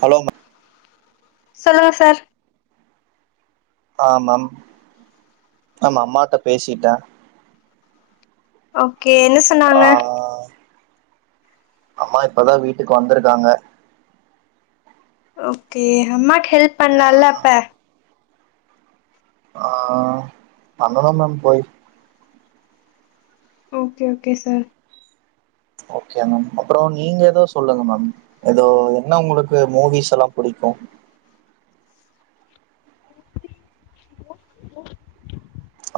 ஹலோங்க சொல்லுங்க சார் ஆமா மேம் ஆமா அம்மாட்ட பேசிட்டே ஆ ஓகே என்ன ஆ சொன்னாங்க அம்மா இப்பதான் வீட்டுக்கு வந்திருக்காங்க ஓகே அம்மாட் ஹெல்ப் பண்லால அப்ப ஆஹ் அங்கதா மேம் போய் okay okay sir okay ma'am அப்புறம் நீங்க ஏதோ சொல்லுங்க மேம் ஏதோ என்ன உங்களுக்கு மூவிஸ்ல்லாம் புடிக்கும்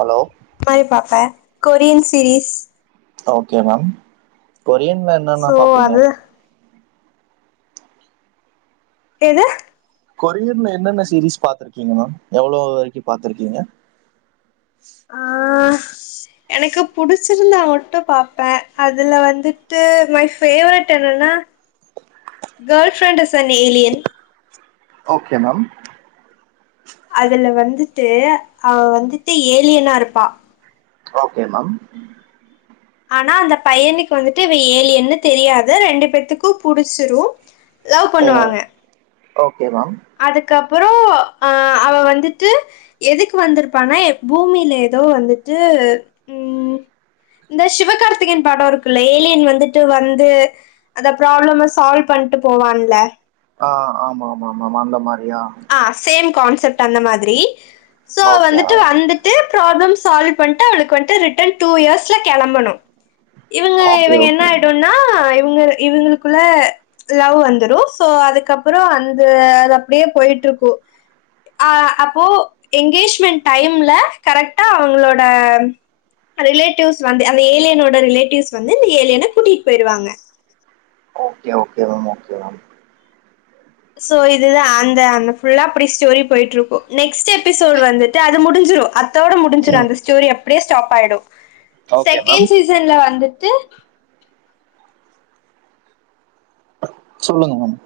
ஹலோ போய் பாப்பே கொரியன் சீரீஸ் ஓகே மேம் கொரியன்ல என்னன்ன சோ பாப்பீங்க அது ஏது இருக்கங்க மேம் எவ்வளவு வரைக்கும் பாத்துருக்கீங்க ஆஹ் எனக்கு புடிச்சிருந்தா மட்டு பாப்பே அதுல வந்துட்டு மை ஃபேவரெட் என்னன்னா girlfriend is a alien okay ma'am அதுல வந்துட்டு அவ வந்துட்டு ஏலியனா இருப்பா ஓகே மேம் ஆனா அந்த பையனுக்கு வந்துட்டு இவ ஏலியன்னு தெரியாது ரெண்டு பேத்துக்கு புடிச்சிரு லவ் ம் பண்ணுவாங்க ஓகே மேம் அதுக்கப்பறோ அஹ் அவ வந்துட்டு எதுக்கு வந்திருப்பானா பூமியில ஏதோ வந்துட்டு உம் இந்த சிவகார்த்திகேயன் படோ இருக்குல்ல ஏலியன் வந்துட்டு வந்து அந்த ப்ராப்ளம சால்வ் பண்ட்டு போவான்ல ஆஹ் ஆமா ஆமா ஆமா ஆமா அந்த மாரி ஆ சேம் கான்ஸ் க்செப்ட் பண்ண மாதிரி சோ ஓகே வந்துட்டு மேம் வந்துட்டு ப்ராப்ளம் சால்வ் பண்ணிட்டு அவளுக்கு வந்துட்டு ரிட்டன் டூ இயர்ஸ்ல கெளம்பணும் இவங்க ஓகே இவங்க என்ன ஓகே மேம் ஆயிடும்னா இவுங்க இவுங்களுக்குள்ள லவ் வந்துரு சோ அதுக்கப்புறோ அந்த அது அப்டியே போயிட் இருக்கும் அஹ் அப்போ எங்கேஜ்மெ் டைம்ல கரெக்டா அவங்களோட ரிலேட்டிவ்ஸ் வந்து அந்த ஏலியன் ஓட ரியலேடிவ்ஸ் வந்து அந்த ஏலியன கூட்டிகிட்டு போயிருவாங்க okay okay ma'am okay ma'am so இதுதா அந்த அந்த ஃபுல்லா அப்டி ஸ்டோரி போயிட்ருக்கும் நெக்ஸ்ட் எபிசோட் வந்துட்டு அது முடிஞ்சிரு தோடடிஞ்சிரு ம் அந்த ஸ்டோரி அப்படியேஸ்டாப் பயடு ஓகே மேம் செகண்ட் சீசன்ல வந்துட் த்து சொல்லுங்க மேம்